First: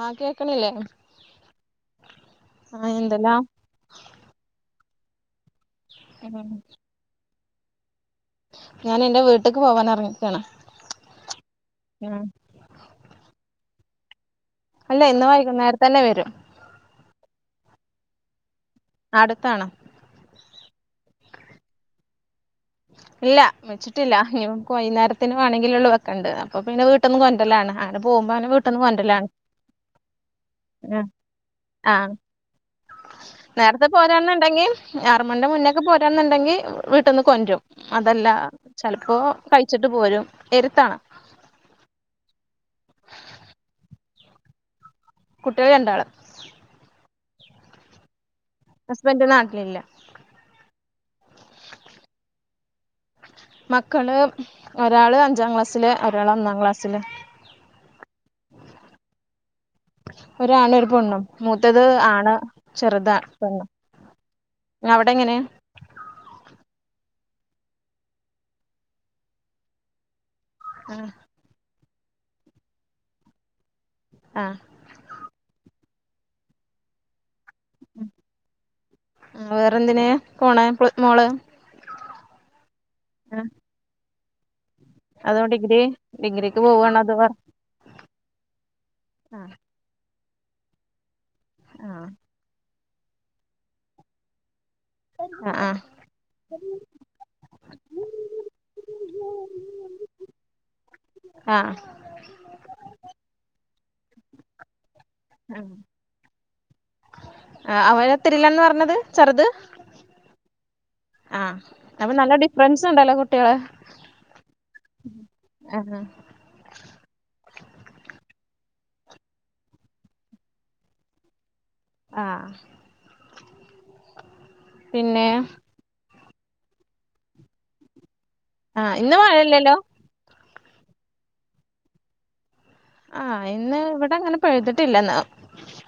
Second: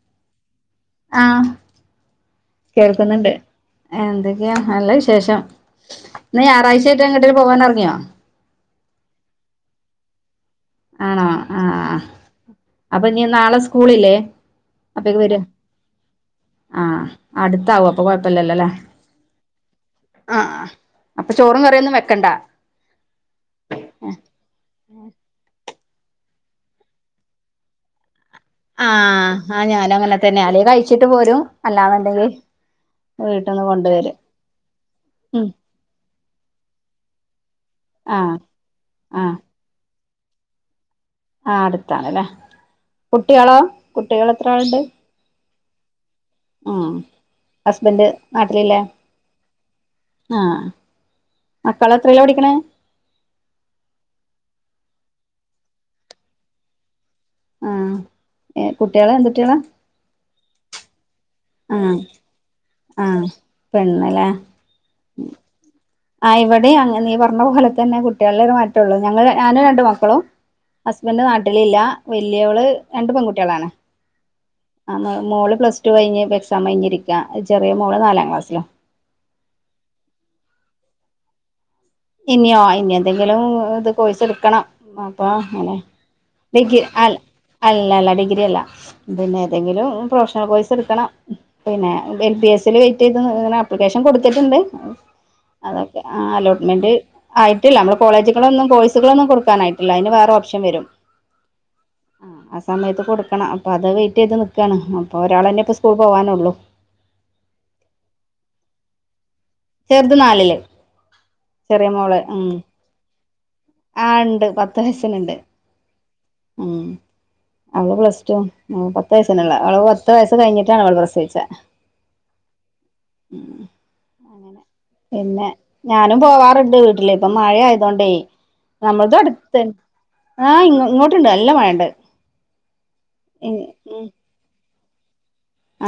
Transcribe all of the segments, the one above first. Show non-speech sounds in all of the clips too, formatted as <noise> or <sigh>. ആഹ് കേക്കണില്ലേ ആഹ് ആഹ് എന്തെല്ലാ കേൾക്കുന്നുണ്ട് എന്തൊക്കെയാ നല്ല വിശേഷം ഇന്ന് ഞായറാഴ്ച്ചേയ്ട്ട് എങ്ങട്ടേം പോവാനെറങ്ങിയോ ഞാൻ എന്റെ വീട്ടിക്ക് പോവാൻ എറ്ങ്ങിക്കാണ് ആണോ ആ ആഹ് അപ്പൊ ഇനി നാളെ സ്കൂളില്ലേ അല്ലെ അപ്പേക്ക് ഇന്ന് വരോ വൈകുന്നേരം തന്നെ വരും ആഹ് അട്ത്താവും അപ്പൊ കൊഴപ്പല്ലല്ലോല്ലേ അട്ത്താണ് ആഹ് അപ്പൊ ചോറും കറിയൊന്നും വെക്കണ്ട ഇല്ല വെച്ചിട്ടില്ല ഇനി വൈകുന്നേരത്തിന് വേണെങ്കിലൊള്ളു വെക്കണ്ടെ അപ്പം പിന്നെ വീട്ട്ന്ന് കൊണ്ടര്ലാണ് അങ്ങനെ പോകുമ്പോൾ അങ്ങനെ വീ ആഹ് ആഹ് ഞാനും അങ്ങനെ തന്നെ അല്ലേ ഉം കഴിച്ചിട്ട് പോരും ആഹ് അല്ലാന്ന്ണ്ടെങ്കി നേരത്തെ പോരാന്ന്ണ്ടെങ്കി ആറു ഉം മണീടെ മുന്നേ പോരാന്നുണ്ടെങ്കിൽ വീട്ടിന്ന് കൊണ്ടരും അതല്ല ആഹ് ചെലപ്പോ ആഹ് കഴി ച്ചിട്ട് പോരും എര്ത്താണ് ആഹ് അട്ത്താണ്ലേ കുട്ട്യാളോ കുട്ടികൾ എത്ര ആള്ണ്ട് കുട്ടികൾ രണ്ടാള് ആഹ് ഹസ്ബൻഡ് നാട്ടിലില്ലേ ഹസ്ബൻഡ് നാട്ടിലില്ല ആഹ് മക്കള് എത്രയിലാ പടിക്ക്ണേ മക്കള് ഒരാള് അഞ്ചാം ക്ലാസ്സില് ഒരാള് ഒന്നാം ക്ലാസ്സില് ആഹ് കുട്ട്യാള് എന്ത് കുട്ടികളാ ഒര് ആണും ഒരു പെണ്ണും മൂത്തത് ആഹ് ആണ് ചെറ്ത് ആഹ് പെണ്ണ് പെണ്ണ്ല്ലേ അവിടെ എങ്ങനെ ആഹ് ഇവടിം അങ്ങനെയാ നീ പറഞ്ഞ പോലെ തന്നെ കുട്ടികളിലേ മാറ്റൊള്ളൂ ഞങ്ങള് ഞാനും രണ്ട് മക്കളും ആഹ് ഹസ്ബൻഡ് നാട്ടിലില്ല വല്ല്യോള് രണ്ട് പെൺകുട്ടികളാണ് ആഹ് ആഹ് മോ മോള് പ്ലസ്ടു കഴിഞ്ഞ് ഇപ്പം എക്സാം കഴിഞ്ഞ് ഇരിക്കാ ചെറിയ മോള് നാലാം ക്ലാസ്സിലാ വേറെ എന്തിന് പോണെ മോള് ഇനിയോ ഇനി എന്തെങ്കിലും ഇത് കോഴ്സെട്ക്കണം അപ്പൊ അതോ അങ്ങനെ ഡിഗ്രി ഡിഗ്രിക്ക് ഡിഗ്രി പോവാണോ അല്ല അതോ വർ അല്ലല്ല ഡിഗ്രി അല്ല പിന്നെ ആഹ് ഏതെങ്കിലും പ്രൊഫഷണൽ കോഴ്സ് എട്ക്കണം പിന്നെ എൽ ബി എസ് ഇൽ വെയിറ്റ് ചെയ്ത് ഇങ്ങനെ ആപ്ലിക്കേഷൻ കൊട്ത്തിട്ട്ണ്ട് ആഹ് അതൊക്കെ ആഹ് അലോട്ട് മെന്റ് ആയിട്ടില്ല നമ്മള് കോളേജ്കളൊന്നും കോഴ്സുകളൊന്നും കൊടുക്കാനായിട്ടില്ല അതിന് വേറെ ഓപ്ഷൻ വരും ആഹ് ആഹ് ആ സമയത്ത് കൊടുക്കണം അപ്പൊ അത് വെയിറ്റ് ചെയ്ത് നിക്കാണ് അപ്പൊ ഒരാളെന്നെപ്പോ സ്ക്കൂൾ പോവാനൊള്ളു ആഹ് അവന് എത്രിലാന്നാ പറഞ്ഞത് ചെറ്ത് ചെറുത് നാലില് ആഹ് ചെറിയ അപ്പൊ നല്ല ഡിഫ്രൻസ് ഉണ്ടല്ലോ കുട്ടികള് ആഹ് ഉണ്ട് പത്ത് വയസ്സിന് ഉണ്ട് ഉം അവള് പ്ലസ് ടു ഉം പത്ത് വയ്സിന്ള്ളെ അവള് പത്ത് വയസ്സ് കഴിഞ്ഞിട്ടാണ് അവള് പ്രസവിച്ചേ ആഹ് ഉം പിന്നെ ഞാനും പോവാറ്ണ്ട് വീട്ടില്. ഇപ്പ മഴ ആയതോണ്ടേ. ആഹ് നമ്മത് ഇന്ന് അടുത്ത് മഴയില്ലല്ലോ ആഹ് ഇ ഇങ്ങോട്ടുണ്ട് നല്ല മഴണ്ട് ആഹ് ഇന്ന് ഇവിടെ അങ്ങനെ പെയ്തിട്ടില്ലന്ന്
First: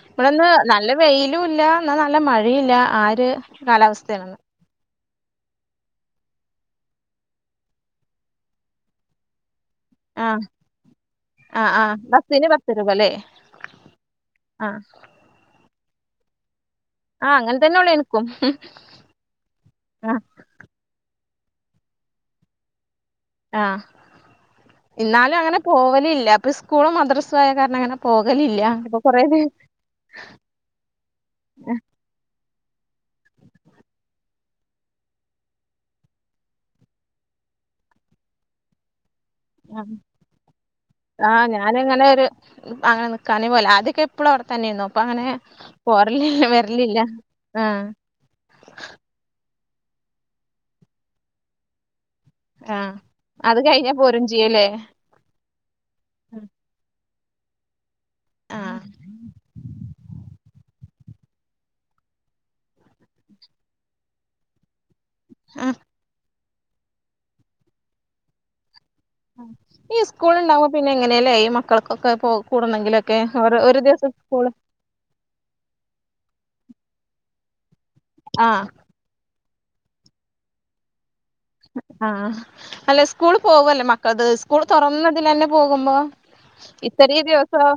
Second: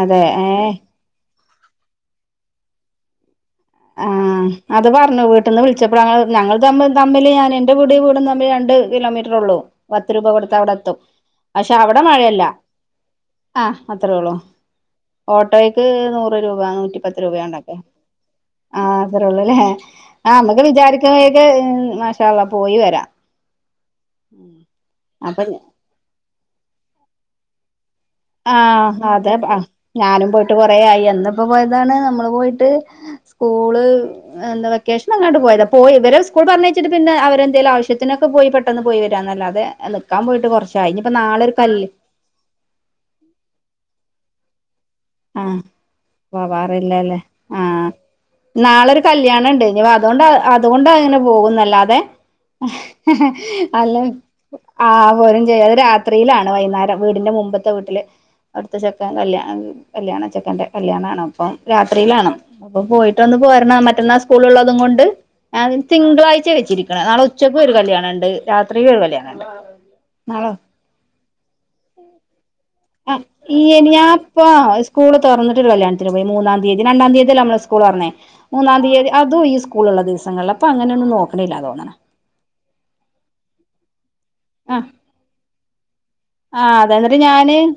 അതെ ഇവിടൊന്ന് ഏഹ് നല്ല വെയിലും ഇല്ല എന്നാ നല്ല മഴയില്ല ആഒര് കാലാവസ്ഥയാണ് ആഹ് അത് പറഞ്ഞു വീട്ടീന്ന് വിളിച്ചപ്പോ ഞങ്ങള് തമ്മില് തമ്മിൽ ഞാന് എന്റെ വീട് വീടും തമ്മിൽ രണ്ട് കിലോമീറ്റർ ഉള്ളൂ പത്ത് രൂപ ആഹ് കൊടുത്താ അവിടെ എത്തും ആഹ് പക്ഷെ ആഹ് അവിടെ മഴയല്ല ബസ്സിന് പത്ത് രൂപല്ലേ ആഹ് അത്രേയൊള്ളു ആഹ് ഓട്ടോയ്ക്ക് നൂറ് രൂപ നൂറ്റി ആഹ് അങ്ങനെ തന്നെയുള്ള് എന് ആ അത്രേള്ളൂല്ലേ ആഹ് ആ നമുക്ക് വിചാരിക്കുമ്പോഴേക്ക് മഷാള്ള പോയി വരാം ആഹ് ഇന്നാലും അപ്പൊ അങ്ങനെ പോവല് ഇല്ല അപ്പൊ സ്കൂളും മദ്രസയെ കാരണം അങ്ങനെ പോകലില്ല അപ്പൊ ആഹ് കൊറേ അതെ ദി തെ ആ ഞാനും പോയിട്ട് കൊറയായി എന്നിപ്പോ പോയതാണ് നമ്മള് പോയിട്ട് സ്കൂള് എന്ത് വെക്കേഷൻ അങ്ങാണ്ട് പോയതാ പോയ്‌ ഇവര് സ്കൂൾ പറഞ്ഞയച്ചിട്ട് പിന്നെ അവരെന്തേലും ആവശ്യത്തിനൊക്ക പോയി പെട്ടന്ന് പോയി വരാൻ എന്നല്ലാതെ തെ നിൽക്കാൻ പോയിട്ട് കുറച്ചായി ഇനിപ്പ നാളെ ഒരു കല്ല് ന്നേര് അങ്ങനെ നിക്കാനേ പോലാ അദ്യൊക്കെ ഇപ്പളും അവിടെ തന്നെയിന്നു ഇപ്പൊ അങ്ങനെ ആഹ് പോവാറിലല്ല വരലില്ല പോവാറില്ലല്ലേ ആ ആഹ് നാളൊരു കല്യാണം ഇണ്ട് ഇനി അതുകൊണ്ടാ അതുകൊണ്ടാ ഇങ്ങനെ പോകുന്ന അല്ലാതെ ഹ് ആഹ് ഹ് അത് കഴിഞ്ഞാ അല്ല പോരും ചെയ്യൂല്ലേ ആ പോരും ചെയ്യാ അ രാ ത്രിയിലാണ് വൈകുന്നേരം വീടിന്റെ മുമ്പത്തെ വീട്ടില് അവിടുത്ത ആഹ് ചെക്കൻ കല്യാണം കല്യാണ ചെക്കന്റെ കല്യാണാണ്‌ അപ്പം രാത്രിയിലാണ് അപ്പൊ പോയിട്ടൊന്ന് പോരണം മറ്റന്നാ സ്കൂളുള്ളതുകൊണ്ട് അത് ആഹ് തിങ്കളാഴ്ച വെച്ചിരിക്കണ നാളെ ഉച്ചക്ക് ഒരു കല്യാണം ഇണ്ട് രാത്രിയും ഒരു കല്ല്യാണ ഈ സ്കൂളണ്ടാവുമ്പോ പിന്നെ എങ്ങനെയല്ലേ ഈ മക്കൾക്കൊക്കെ പോ കൂടണെ ആ ഈ ഇനിയാപ്പ സ്കൂള് തുറന്നിട്ട് ഒരു കല്യാണത്തിന് പോയി. മൂന്നാം തീയതി. രണ്ടാം തീയതിയല്ലെ നമ്മളെ സ്കൂള് തൊറന്നേ? ആഹ് മൂന്നാം തീയതി അതും ഈ സ് സ്കൂളുള്ള ദിവങ്ങളിൽ അപ്പോ അങ്ങനൊന്ന് നോക്ക് ആഹ് അല്ലെ സ്കൂൾ പോവല്ലേ മക്കളത് സ്കൂൾ ആഹ് തുറന്നതിൽന്നെ പോകുമ്പോ ആഹ് അതെ ന്നിട്ട് ഇത്രേ ഞാന് ദിവസം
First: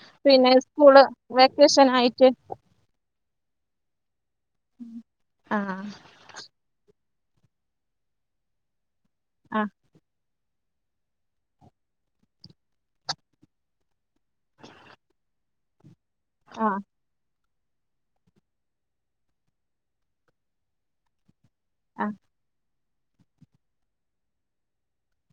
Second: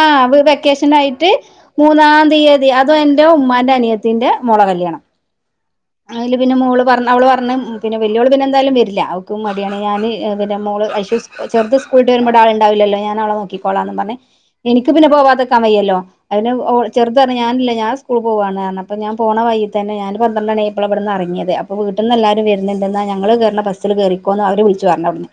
ആഹ് വി പിന്നെ വെക്കേഷൻ സ്കൂള് ആയിട്ട് വെക്കേഷൻ ആയിട്ട് മൂന്നാം തീയതി അ ത് എന്റെ ഉമ്മാന്റെ അനിയത്തിന്റെ മോളെ കല്യാണം ആഹ് അതിൽ പിന്നെ മോള് പറ അവള് പറഞ്ഞ് പിന്നെ വല്യോള് പിന്നെ എന്തായാലും വരില്ല്യാ അവക്കും ആഹ് മടിയാണ് ഞാന് പിന്നെ മോള് ഐഷു സ് കൂൾചെറുത് സ്കൂള്ട്ട് വരുമ്പോ ഇവിടാളുണ്ടാവില്ലല്ലോ ഞാന് അവളെ നോക്കിക്കോളാന്നും പറഞ്ഞ് എനിക്ക് പിന്നെ പോവാതിക്കാൻ വയ്യല്ലോ അയ്ന് ആഹ് ഓൾ ചെറുത് പറഞ്ഞ് ഞാനില്ല ഞാൻ സ്കൂള് പോവാന്ന് പറഞ്ഞു അപ്പോ ഞാൻ പോണ വഴി തന്നെ ഞാന് ഒരു പന്ത്രണ്ട് മണി ആയി അപ്പോള ഇവിടുന്ന് അറങ്ങിയത് അപ്പ വീട്ടിന്ന് ആഹ് എല്ലാരും വരുന്നുണ്ടെന്നാ ഞങ്ങള് കേറണ ബസില് കേറിക്കോന്ന് അവര് വിളിച്ചു പറഞ്ഞു അവിടുന്ന്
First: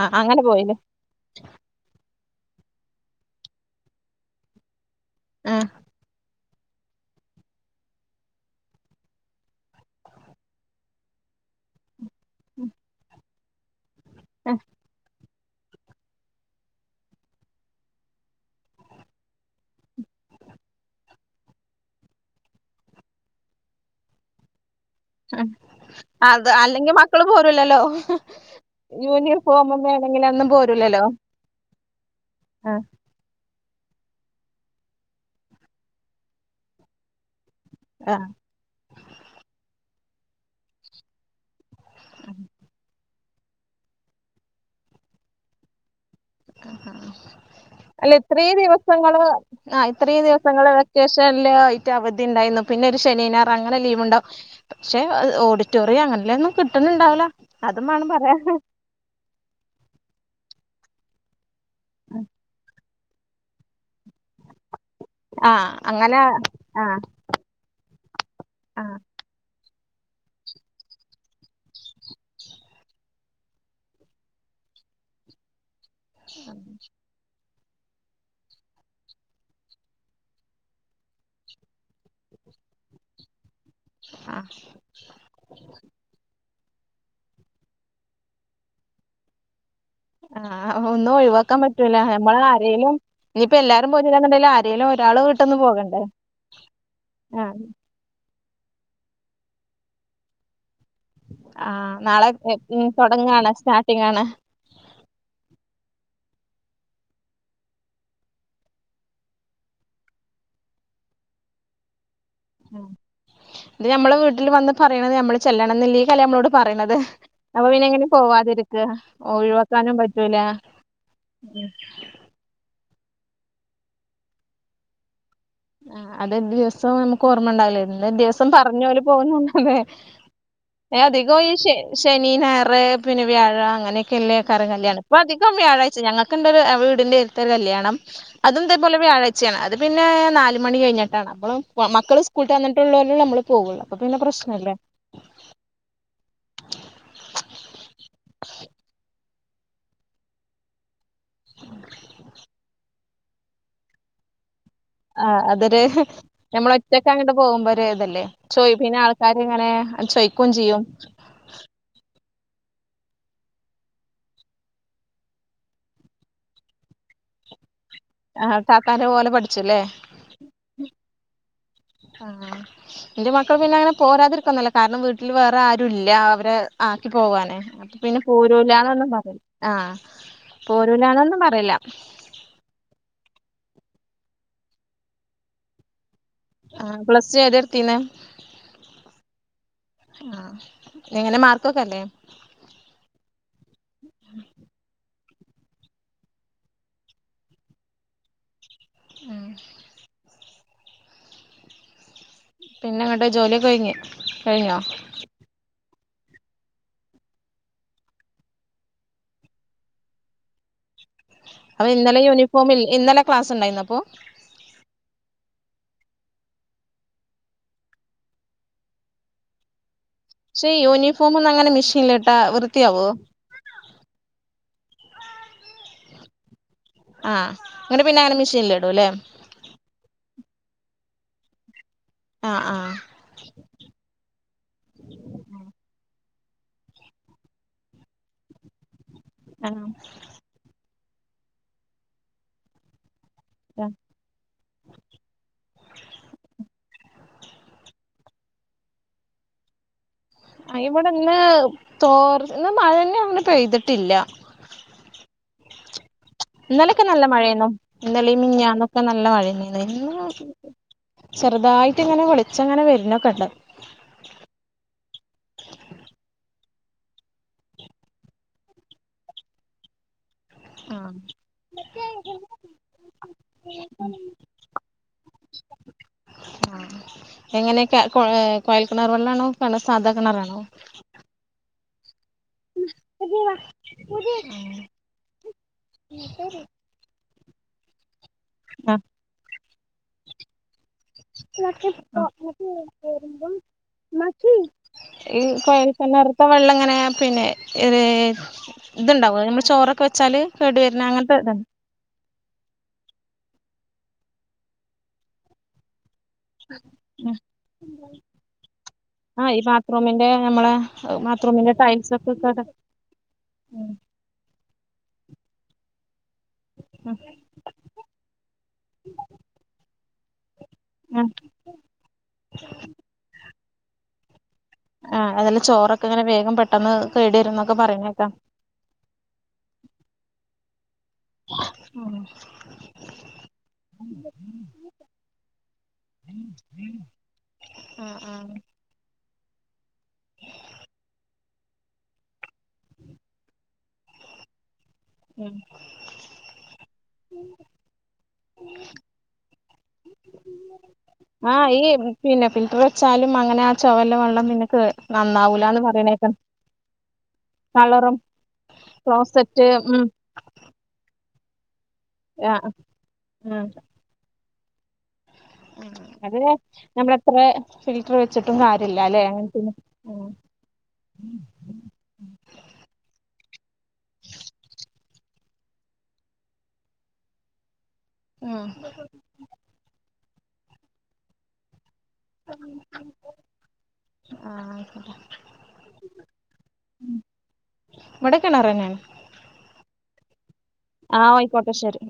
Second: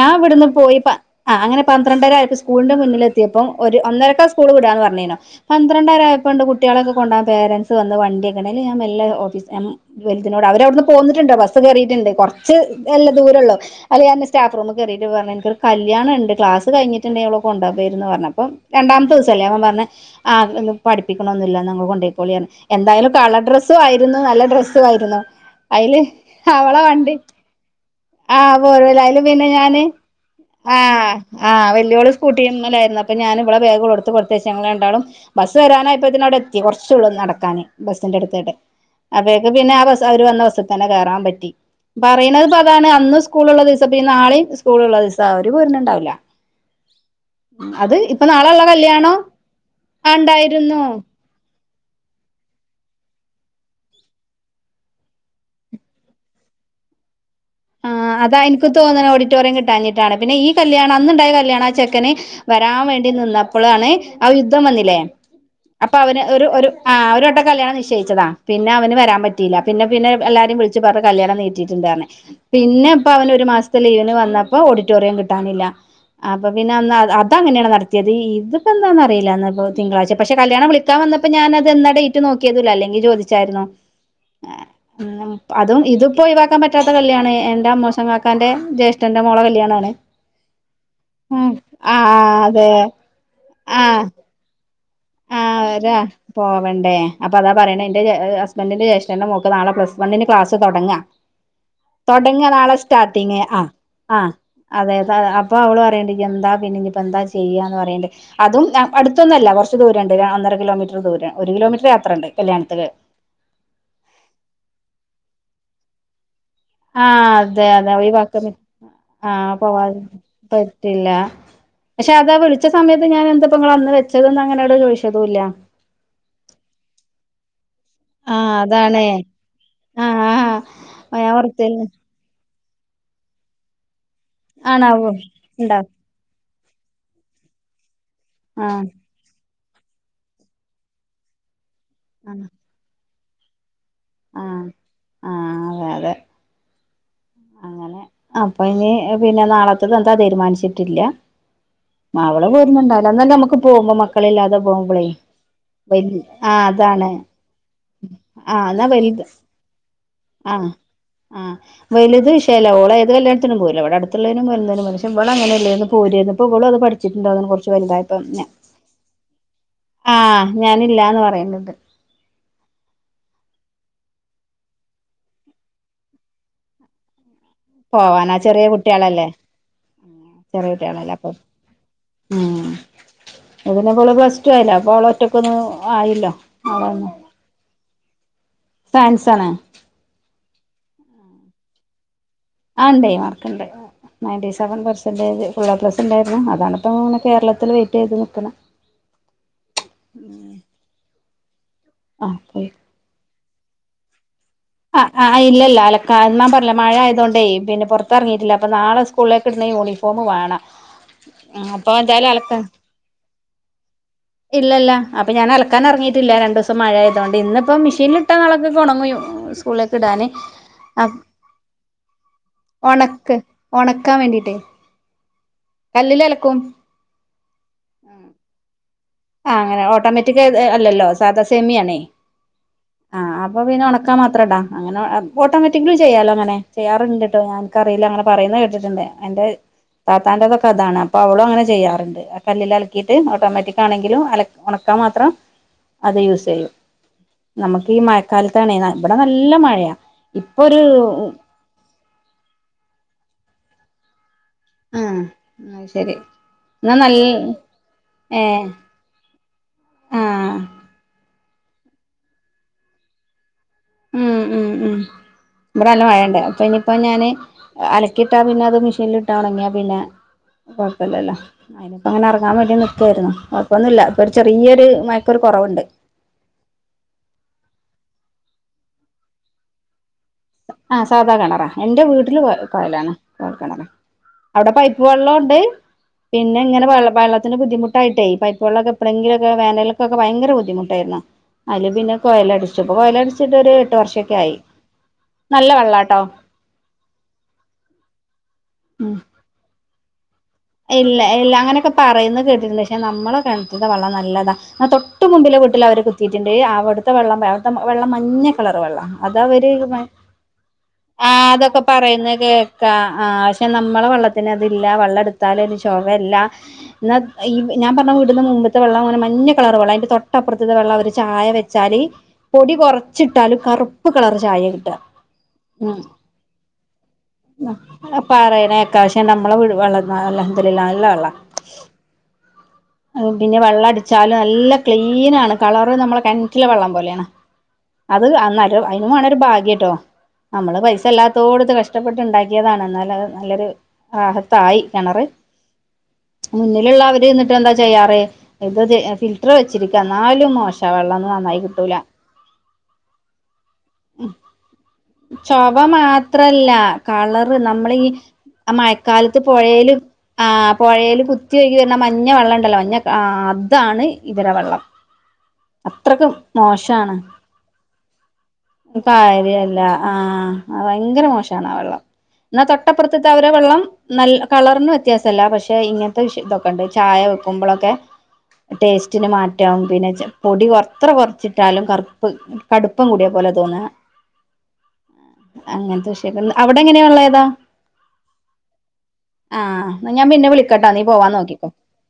ഞാ അങ്ങനെ ഇവിടുന്ന് പോയില്ലേ പോയി പ ആ അങ്ങനെ പന്ത്രണ്ടരായപ്പോ സ്കൂളിന്റെ മുന്നിലെത്തിയപ്പം ഒരു ഒന്നരക്ക സ്കൂള് വിടാന്ന് പറഞ്ഞേനോ ആഹ് പന്ത്രണ്ടര ആയപ്പോ ഇണ്ട് കുട്ടികളെൊക്കെ കൊണ്ടാൻ പേരന്റ്‌സ് വന്ന് വണ്ടികൊണ്ട് പിന്നെ ഞാൻ മെല്ലെ ഓഫീസ്ചെന്നു വലുതിനോട് അവരവിടുന്ന് പോന്നിട്ടുണ്ട് ബസ്സ് കേയറിയിട്ടുണ്ട് കുറച്ച് എല്ല ദൂരം ഉള്ളു അല്ല ഞാന് ആഹ് സ്റ്റാഫ്റൂമ് കേറിട്ട് പറഞ്ഞ്. ഇൻക്ക് ഒര് കല്യാണണ്ട് ക്ലാസ് കഴിഞ്ഞിട്ട്ണ്ടേൽ ഓളെ കൊണ്ടൊകേയിരുന്നു പറഞ്ഞപ്പോ രണ്ടാമത്തോസല്ലേ അപ്പം പറഞ് ആഹ് ഇന്ന് പഠിപ്പിക്കണൊന്നില്ലന്ന് അങ്ങ് കൊണ്ടോയിക്കോളി എന്തായാലും കളർ ഡ്രസ്സും ആയിരുന്നു നല്ല ഡ്രസ്സു ആയിരുന്നു അയില് ആ അത് അവളെ അല്ലെങ്കിൽ വണ്ടി മക്കള് പോലരൂല്ലല്ലോ ആഹ് പോരുവല്ലോ അതില് പിന്നെ ഞാന് യൂനിഫോമുംമേ എങ്ങനെയൊന്നും പോരൂല്ലല്ലോ ആഹ് ആഹ് വല്ല്യോള് സ്കൂട്ടിന്മേലായിരുന്നു അപ്പൊ ഞാനും മ്മളുടെ ബാഗ് വേഗം എടുത്ത് കൊടുത്തേച്ച് ഞങ്ങരണ്ടാളും ബസ് വരാനായിപ്പത്തേന് അവിടെ എത്തി കുറച്ചുള്ളൂ നടക്കാന് ബസ്സിന്റെ ആഹ് അടുത്താട്ട് അപ്പേക്ക് പിന്നെ ആ ബസ് അവര് വന്ന ബസ്സിൽ തന്നെ കയറാൻ പറ്റി പറയണതിണ് അതാണ് അന്നും സ്കൂളൊള്ള ദിവസം പ്പ നാളെയും സ്കൂള ഉള്ള ദിവസം അവര് പോരണ ഇണ്ടാവില്ല ആ.. അല്ല ഇത്രീം കല്യാണം ദിവസങ്ങള് ആ ആഹ് ഇത്രീം ദിവസങ്ങള് ഇണ്ടായിരുന്നു വെക്കേഷ യിട്ട് അവധി ഉണ്ടായിരുന്നു പിന്നെ ഒരു ശനി ഞായർ അങ്ങനെ ലീവ് ണ്ടാവും പക്ഷെ അഹ് ഓഡിറ്റോറിയം അങ്ങനെല്ലെന്നും കിട്ടുന്നുണ്ടാവുല അതും വേണം പറയാ തോന്ന്‌ണ ഓഡിറ്റോറിയം കിട്ടാഞ്ഞിട്ടാണ്. പിന്നെ ഈ കല്യാണം അന്ന്ണ്ടായ കല്യാണം ആ ചെക്കന് വരാൻ വേണ്ടി നിന്ന അ- പ്പളാണ്. ആ യുദ്ധം വന്നിലേ? ആഹ് അപ്പം അവന് അങ്ങനെ ഒരു ഒരു ആ ആഹ് ഒര്‌ വട്ടം കല്യാണം നിശ്ചയിച്ചതാ. പിന്നെ അവന് ആഹ് വരാൻ പറ്റില്ല പിന്നെ പിന്നെ എ എല്ലാരിം വിളിച്ച് പർ ഞ്ഞ് അപോ കല്യാണം നീട്ടിട്ട്ണ്ട്ർഞ് പിന്നെപ്പൊ അവന് ഒരു മാസത്തെ ലീവിന് വന്നപ്പം ഓഡിറ്റോറിയം കിട്ടാനില്ല. അപ്പ പിന്നെ അന്ന് അത അത് അങ്ങനെണ്ട് നടത് ച്ചത്. ഈ... ത്പ്പൊ എന്നാന്നറിയില്ല. ഇന്ന് പ്പോ തിങ്കളാഴ്ച്ചെ. പക്ഷെ കല്യാണം വിളിക്കാൻ വന്നപ്പം ഞാൻ അതെന്ന ഡേറ്റ് നോക്കിയതുല്ല. അല്ലെങ്കിൽ ചോദിച്ച ച്ചായിരുന്നു. ആ ഏ ഉം.. അതും ഇതിപ്പോ ഒഴിവാക്കാൻ പറ്റാത്ത കല്യാണെ എന്റെ അമ്മോശൻ കാക്കാന്റെ ജ്യേഷ്ഠന്റെ മോളെ കല്യാണാണ്. ആ അ ഒ ഒന്നും ഉം ഒഴിവാക്കാൻ പറ്റൂല്ല. ആഹ് ഞമ്മളെ അതെ ആരേലും നിപ്പോ എല്ലാരും പോര്ന്നില്ലന്ന്ണ്ടേല് ആര്- <unintelligible> ഒരാള് ആ. വീട്ടിന്ന് വരാ. പോകണ്ടേ പോവണ്ടേ? അപ്പൊ അതാ ആഹ് പറിണെ ഇ ന്റെ എ ഹസ്ബന്റിന്റെ ജേഷ്ട്ടന്റെ മോക് നാളെ പ്ലസ് വണിന് ക്ലാസ്സ് തൊടങ്ങാ ആഹ് തൊടങ്ങ എ, നാളെ ഉം സ്റ്റാർട്ടിങ്. തൊടങ്ങാണ് ആ. സ്റ്റാർട്ടിംഗ് ആ. ആണ് അതെ താ അപ്പൊ ഓള് പറയണ്ട് എന്താ പിന്നെന്നിപ്പോ എന്താ ചെയ്യാന്ന് പറയണ്ട് അതും എ അടുത്തൊന്നു അല്ല. കൊറച്ച് ദൂരംണ്ട്. ര ഒന്നര കിലോമീറ്ററ് ദൂരം ഒരു കിലോമീറ്ററ് യാത്രണ്ട് കല്യാണത്തില്. ത് ഞമ്മളെ വീട്ടില് വന്ന് പറയണത് നമ്മള് ചെല്ലണംന്നില്ലേ? ഈ കല്യാ നമ്മളോട് പറയണത്. ആഹ് അതെ അപ്പൊ പിന്നെ അതെ എങ്ങനെ ഒഴിവാക്കാൻ പ പോവാതിരിക്ക. ഒഴിവാക്കാനും പറ്റൂല. ഇല്ല ഉം പക്ഷേ അത് ആ വിൾച്ച സമയത്ത് ഞാ എന്താപ്പോ ങ്ങള് അന്ന് വെച്ചതന്ന് അങ്ങനെള്ളെ ചോയ് ച്ചതുല്ല ആ അത് ന്ത് ദിവസം ഞമ്മക്ക് ഓർമ്മ ണ്ടാവില്ലായിര്‌ ലെ ദിവസം ആഹ് പർഞ്ഞൊ ഓല് അതാണ് പോകുന്നു <unintelligible> ല്ലേ? ആഹ് ആഹ് ഏ ഞാൻ അധികു ഈ ഓർത്തില്ല ശനി ശ- ശനി, ഞായറ്, പിന്നെ വ്യാഴ അങ്ങനെക്കല്ലെക്കാരം കല്യാണം. ആണാവോ ഇപ്പൊ അധികം ഇണ്ടാ വ്യാഴാഴ്ച ഞങ്ങക് കണ്ടൊരു എ വീട്ന്റെട്തൊരു കല്യാണം. അതും ആഹ് ഇതേപോലെ വ്യാഴാച്ചേണ്. അത് പിന്നെ നാൽ മണി കഴിഞ്ഞിട്ടാണ് അപ്പോ മക്കള് ആഹ് സ്കൂൾട്ട് വന്നിട്ടുള്ളല്ലോ നമ്മള് പോകുള്ളൂ അപ്പൊ പിന്നെ പ്രശ്നല്ല ആ, അതെ അതെ. അങ്ങനെ അപ്പൊ നി പിന്നെ നാളത്തത് എന്താ തീരുമാനിച്ചിട്ടില്ല മാവള് പോരുന്നുണ്ട ല്ല അന്നന്നമ്മക്ക് പോകുമ്പം മക്കളില്ലാതെ പോ- ആ അതരെ ഹെ. നമ്മള് ഒറ്റക്ക് അതാണ് അങ്ങട്ട് പോകുമ്പൊരു തല്ലേ? ആഹ് ചോയ് എന്നാ പിന്നെ വലുത് ആൾക്കാര് ഇങ്ങനെ ചോയ്ക്കും ആഹ് ചെയ്യും. ആഹ് വലുത് വിഷയല്ല. ഓള് ഏത് കല്യാൺത്തിനും പോര്ല. ഇ വിടെടുത്തുള്ളയ്നും <unintelligible> പക്ഷെ ഇവള് അങ്ങനെല്ലയ്ര്ന്നു. പോരെയിരുന്നു ഇപ്പോ ഇവളും അത് പഠി. ച്ചിണ്ടാ <unintelligible> കൊർച് വലുതായി ആ കാക്കാന്റെ പോലെ പഠിച്ചുല്ലേ? ആ. ഞാനില്ലാന്ന് പറയുന്നുണ്ട്. ആ. ന്റെ മക്കള് പിന്നെ അങ്ങനെ പോരാതിരിക്കൊന്നുല്ല. കാരണം വീട്ടില് വേറെ ആരുല്ല അവരെ ആക്കി പോവാന്. അപ്പൊപിന്നെ പോവാനാ ചെറിയ പോരുലാന്നൊന്നും കുട്ടികളല്ലേ പറി ആഹ് ചെറിയ കുട്ടികളല്ലേ അപ്പൊ പോരൂലാന്നൊന്നും പറീല്ല ഉം. ഇതിന്നെപ്പോള് പ്ലസ്ടു ആയിലെ. അപ്പ ഓള് ഒറ്റക്ക്‌ ഒന്നും ആയല്ലൊ ആഹ് പ്ലസ് ടു ഏതാ എടുത്തിനെ ഫാൻസ് ആണ് ആഹ് എങ്ങനെ മാർക്കൊക്കെ ഇല്ലേ ആ... ണ്ടെ. മാർക്ക്‌ണ്ട്. Ninety seven percentage full A plus ണ്ടായിരുന്നു. അതാണ്പ്പം ങ്ങനെ കേരളത്തില് വെയിറ്റെയ്ത് നിക്കണ <unintelligible> ആഹ് പിന്നെ അങ്ങട്ട് ജോലിയൊക്ക കഴിഞ്ഞ് കഴിഞ്ഞോ ആഹ് ആഹ് ഇല്ല ല്ല അലക്കാ എന്ന ഞാൻ പറഞ്ഞില്ലേ മഴായതൊണ്ടേ പിന്നെ പൊറത്തിറങ്ങിയിട്ടില്ല അപ്പൊ നാളെ സ് സ്കൂളിലേക്ക് ഇടണേൽ യൂണിഫോമു വേണം അപ്പൊ ഇന്നലെ യൂണിഫോമി ഇന്നലെ ക്ലാസ് ഉണ്ടായിന്നോ അപ്പോ ഇല്ല ല്ല അപ്പൊ ഞാൻ അലക്കാനെറങ്ങിട്ടില്ല രണ്ട് ദിവസം മഴായതോണ്ട് ഇന്ന് ഇപ്പം മിഷീനിലിട്ടാ നാളെക്കക്ക് ഉണങ്ങൊയും സ്കൂളിലേക്ക് ഇടാന് പക്ഷേ യൂണിഫോമൊന്നും അങ്ങനെ മെഷീനിലിട്ടാ വൃത്തിയാവോ ഒണക്ക് ഒണക്കാൻ വേണ്ടിട്ടേ കല്ലിൽ അലക്കും ആഹ് ന്നട്ട് പിന്നെ അങ്ങനെ മെഷീനിൽ ഇടുല്ലേ ആഹ് അങ്ങനെ ഓട്ടോമാറ്റിക് തു അല്ലല്ലോ സാധാ സേമിയാണേ ആഹ് ആഹ് അപ്പൊ പിന്നെ ഉണ <unintelligible> മാത്രോ അങ്ങനെ ഓട്ടോമാറ്റിക്കലി ചെയ്യാലോ അങ്ങനെ ചെയ്യാറുണ്ട് കേട്ടോ ഞനിക്കറിയില്ല അങ്ങനെ പറയുന്നത് കേട്ടിട്ടുണ്ട് എന്റെ ആഹ് താത്താന്റെതൊക്കെ അതാണ് അപ്പൊ അവളും അങ്ങനെ ചെയ്യാറുണ്ട് ആ കല്ലിൽ അലക്കിയിട്ട് ഓട്ടോമാറ്റിക് ട്ടാണെങ്കിലും അല ഉണക്കാൻ മാത്രം അത് യൂസ് ചെയ്യും നമുക്ക് ഈ മ കാലത്താണെ ഇവിടെ നല്ല മഴയാ ഇപ്പൊ ഒരു ആഹ് ഇവിടെ ഇന്ന് തോർ എന്ന മഴ തന്നെ <unintelligible> പെയ്തിട്ടില്ല ആഹ് ആഹ് ശരി ഇന്നലൊക്കെ നല്ല മഴയാരുന്നു ഇന്നലെയും ഏഹ് മിനഞ്ഞാന്നും ക്കെ നല്ല മഴയാരുന്ന് ഇന്ന് ആഹ് ചെറുതായിട്ട് ഇങ്ങനെ വെളിച്ചങ്ങനെ വരുന്നൊക്കെ ഉണ്ട് ഉം ഉം ഉം ഇവിടെ നല്ല മഴയുണ്ട് അപ്പൊ ഇനിയിപ്പോ ഞാന് അലക്കിയിട്ടാ പിന്നെ അത് മെഷീനിലിട്ട് ഉണങ്ങിയാ പിന്നെ കൊഴപ്പവില്ലല്ലോ അതിനിപ്പം അങ്ങനെ ഇറങ്ങാൻ വേണ്ടി നിൽക്കുവായിരുന്നു കുഴപ്പൊന്നു ഇല്ല ഇപ്പോൾ ഒരു ചെറിയൊരു മഴക്കൊരു കുറവുണ്ട് ആഹ് എങ്ങനെയക്കെ കോയൽ കിണർ വെള്ളാണോ കണ സാധാ കിണറാണോ ആഹ് സാദാ കിണറാ എന്റെ വീട്ടില് കൊയലാണ് കൊഴൽ കിണറ് അവിടെ പൈപ്പ് വെള്ളം ഉണ്ട് പിന്നെ ഇങ്ങനെ വെള്ളത്തിന് ബുദ്ധിമുട്ടായിട്ടേ പൈപ്പ വെള്ളവൊക്കെ എപ്പളെങ്കിലുവൊക്കെ വേനലക്കൊക്കെ ഭയര ബുദ്ധിമുട്ടായിരുന്നു അയില് പിന്നെ കൊയല അടിച്ചു ഇപ്പ കൊയലടിച്ചിട്ടൊരു എട്ട് വർഷക്കെ ആയി ഈ നല്ല കൊഴൽ വെള്ളാട്ടോ കിണറത്തെ വെള്ളം എങ്ങനെയാ പിന്നെ ഏഹ് ഉം ഇതുണ്ടാവുവോ നമ്മള് ചോറൊക്കെ വെച്ചാല് കേടു വരുന്ന ഇല്ല അങ്ങനത്തെ ഇല്ല ഇതാണ് അങ്ങനെയൊക്കെ പറയുന്നത് കേട്ടിട്ടില്ല പക്ഷെ നമ്മളെ കിണറ്റിലെ വെള്ളം നല്ലതാ ആ തൊട്ട് മുമ്പിലെ വീട്ടിലെ അവരൊക്കെ ഇതിന്റെ അവിടുത്തെ വെള്ളം അവിടുത്തെ വെള്ളം മഞ്ഞ കളറ് വെള്ളം അത് ആ ഈ അവര് ബാത്റൂമിന്റെ നമ്മളെ ആഹ് ബാത്റൂമിന്റെ അതൊക്കെ ടൈൽസ് പറയുന്ന ഒക്കെ കേട് കേൾക്കാ ആഹ് പക്ഷെ നമ്മളെ വെള്ളത്തി അതില്ല വെള്ളം എടുത്താൽ അത് <unintelligible> എന്ന ഈ ഞാൻ പറഞ്ഞ വീടിന്ന് മുമ്പത്തെ വെള്ളം അങ്ങന മഞ്ഞ കളർ വെള്ളം അതിന്റെ തൊട്ടപ്പുറത്തെ വെള്ളം അവര് ആ ചായ വ വച്ചാല് പൊടി കുറച്ചിട്ടാലും കറുപ്പ് കളർ ചായ <unintelligible> <unintelligible> ആഹ് അതല്ല ചോറൊക്കെ ഇങ്ങനെ വേഗം പെട്ടെന്ന് കേട് വരുന്നൊക്കെ പറയണേക്കാം നല്ല വെള്ള പിന്നെ വെള്ളം അടിച്ചാലും നല്ല ക്ലീൻ ആണ് കളറ് നമ്മളെ കിണറ്റിലെ വെള്ളം പോലെയാണ് ആഹ് അത് ആഹ് അന്നൊരു അതിനും വേണം ഒരു ഭാഗ്യട്ടോ നമ്മള് പൈസ ഇല്ലാ ത്തോടുത്ത് കഷ്ടപ്പെട്ട് ഉണ്ടാക്കിയതാണ് എന്നാൽ അത് നല്ലൊരു ഭാഗത്തായി കിണറ് ഉം മുന്നിലുള്ളവര് ചെന്നിട്ട് എന്താ ചെയ്യാറ് <unintelligible> എത്ര വെച്ചിരിക്കാ എന്നാലും മോശവാ വെള്ളം നന്നായി ആഹ് ഈ കിട്ടൂല പിന്നെ ഫിൽറ്റർ വെച്ചാലും അങ്ങനെ ആ ചൊവല്ല വെള്ളം പിന്നെ കേ നന്നാവൂലാന്ന് ചവ പറയണേക്കാം മാത്രല്ല കളറ് നമ്മള് ഈ കളറും ആഹ് മഴക്കാലത്ത് ക്ലോസറ്റ് പുഴയില് ഉം ആ പുയേൽ കുത്തിയൊഴുകി വരുന്ന മഞ്ഞ വെള്ളം ആഹ് ഉണ്ടല്ലോ മഞ്ഞ ഉം അതാണ് ഇവിടെ വെള്ളം അത്രക്ക് അത് മോശാണ് നമ്മളെത്ര ഫിൽറ്റർ വെച്ചിട്ടും കാര്യല്ല അല്ലെ അങ്ങനത്തെന് കാര്യല്ല ഉം ആഹ് ആഹ് ഭയങ്കര മോശമാണ് ആ വെള്ളം എന്നാ തൊട്ടപ്പുറത്തെ അവരെ വെള്ളം നല്ല കളറിന് വ്യത്യാസല്ല പക്ഷെ ഇങ്ങൻത്തെ ഇഷു ഇതൊക്കെണ്ട് ചായ വെക്കുമ്പോളൊക്കെ ഉം ടേസ്റ്റന് മാ റ്റം പിന്നെ ചെ പൊടിയെത്ര കൊർച്ചിട്ടാലും കർ പ്കട്പ്പം കൂടിയ പോലെ തോന്നാ ആഹ് അയിക്കോട്ടെ അങ്ങൻതെ വിഷയങ്ങൾ. അവ്ടെ എങ്ങനെ. വള്ളേ ഏതാ വടെക്കിണറന്നേണ് ആഹ് ന്ന ഞാപിന്നെ വിളിക്കട്ടാ നീ പോവാൻ ആഹ് നോക്കിക്കോ ആയിക്കോട്ടെ ശരി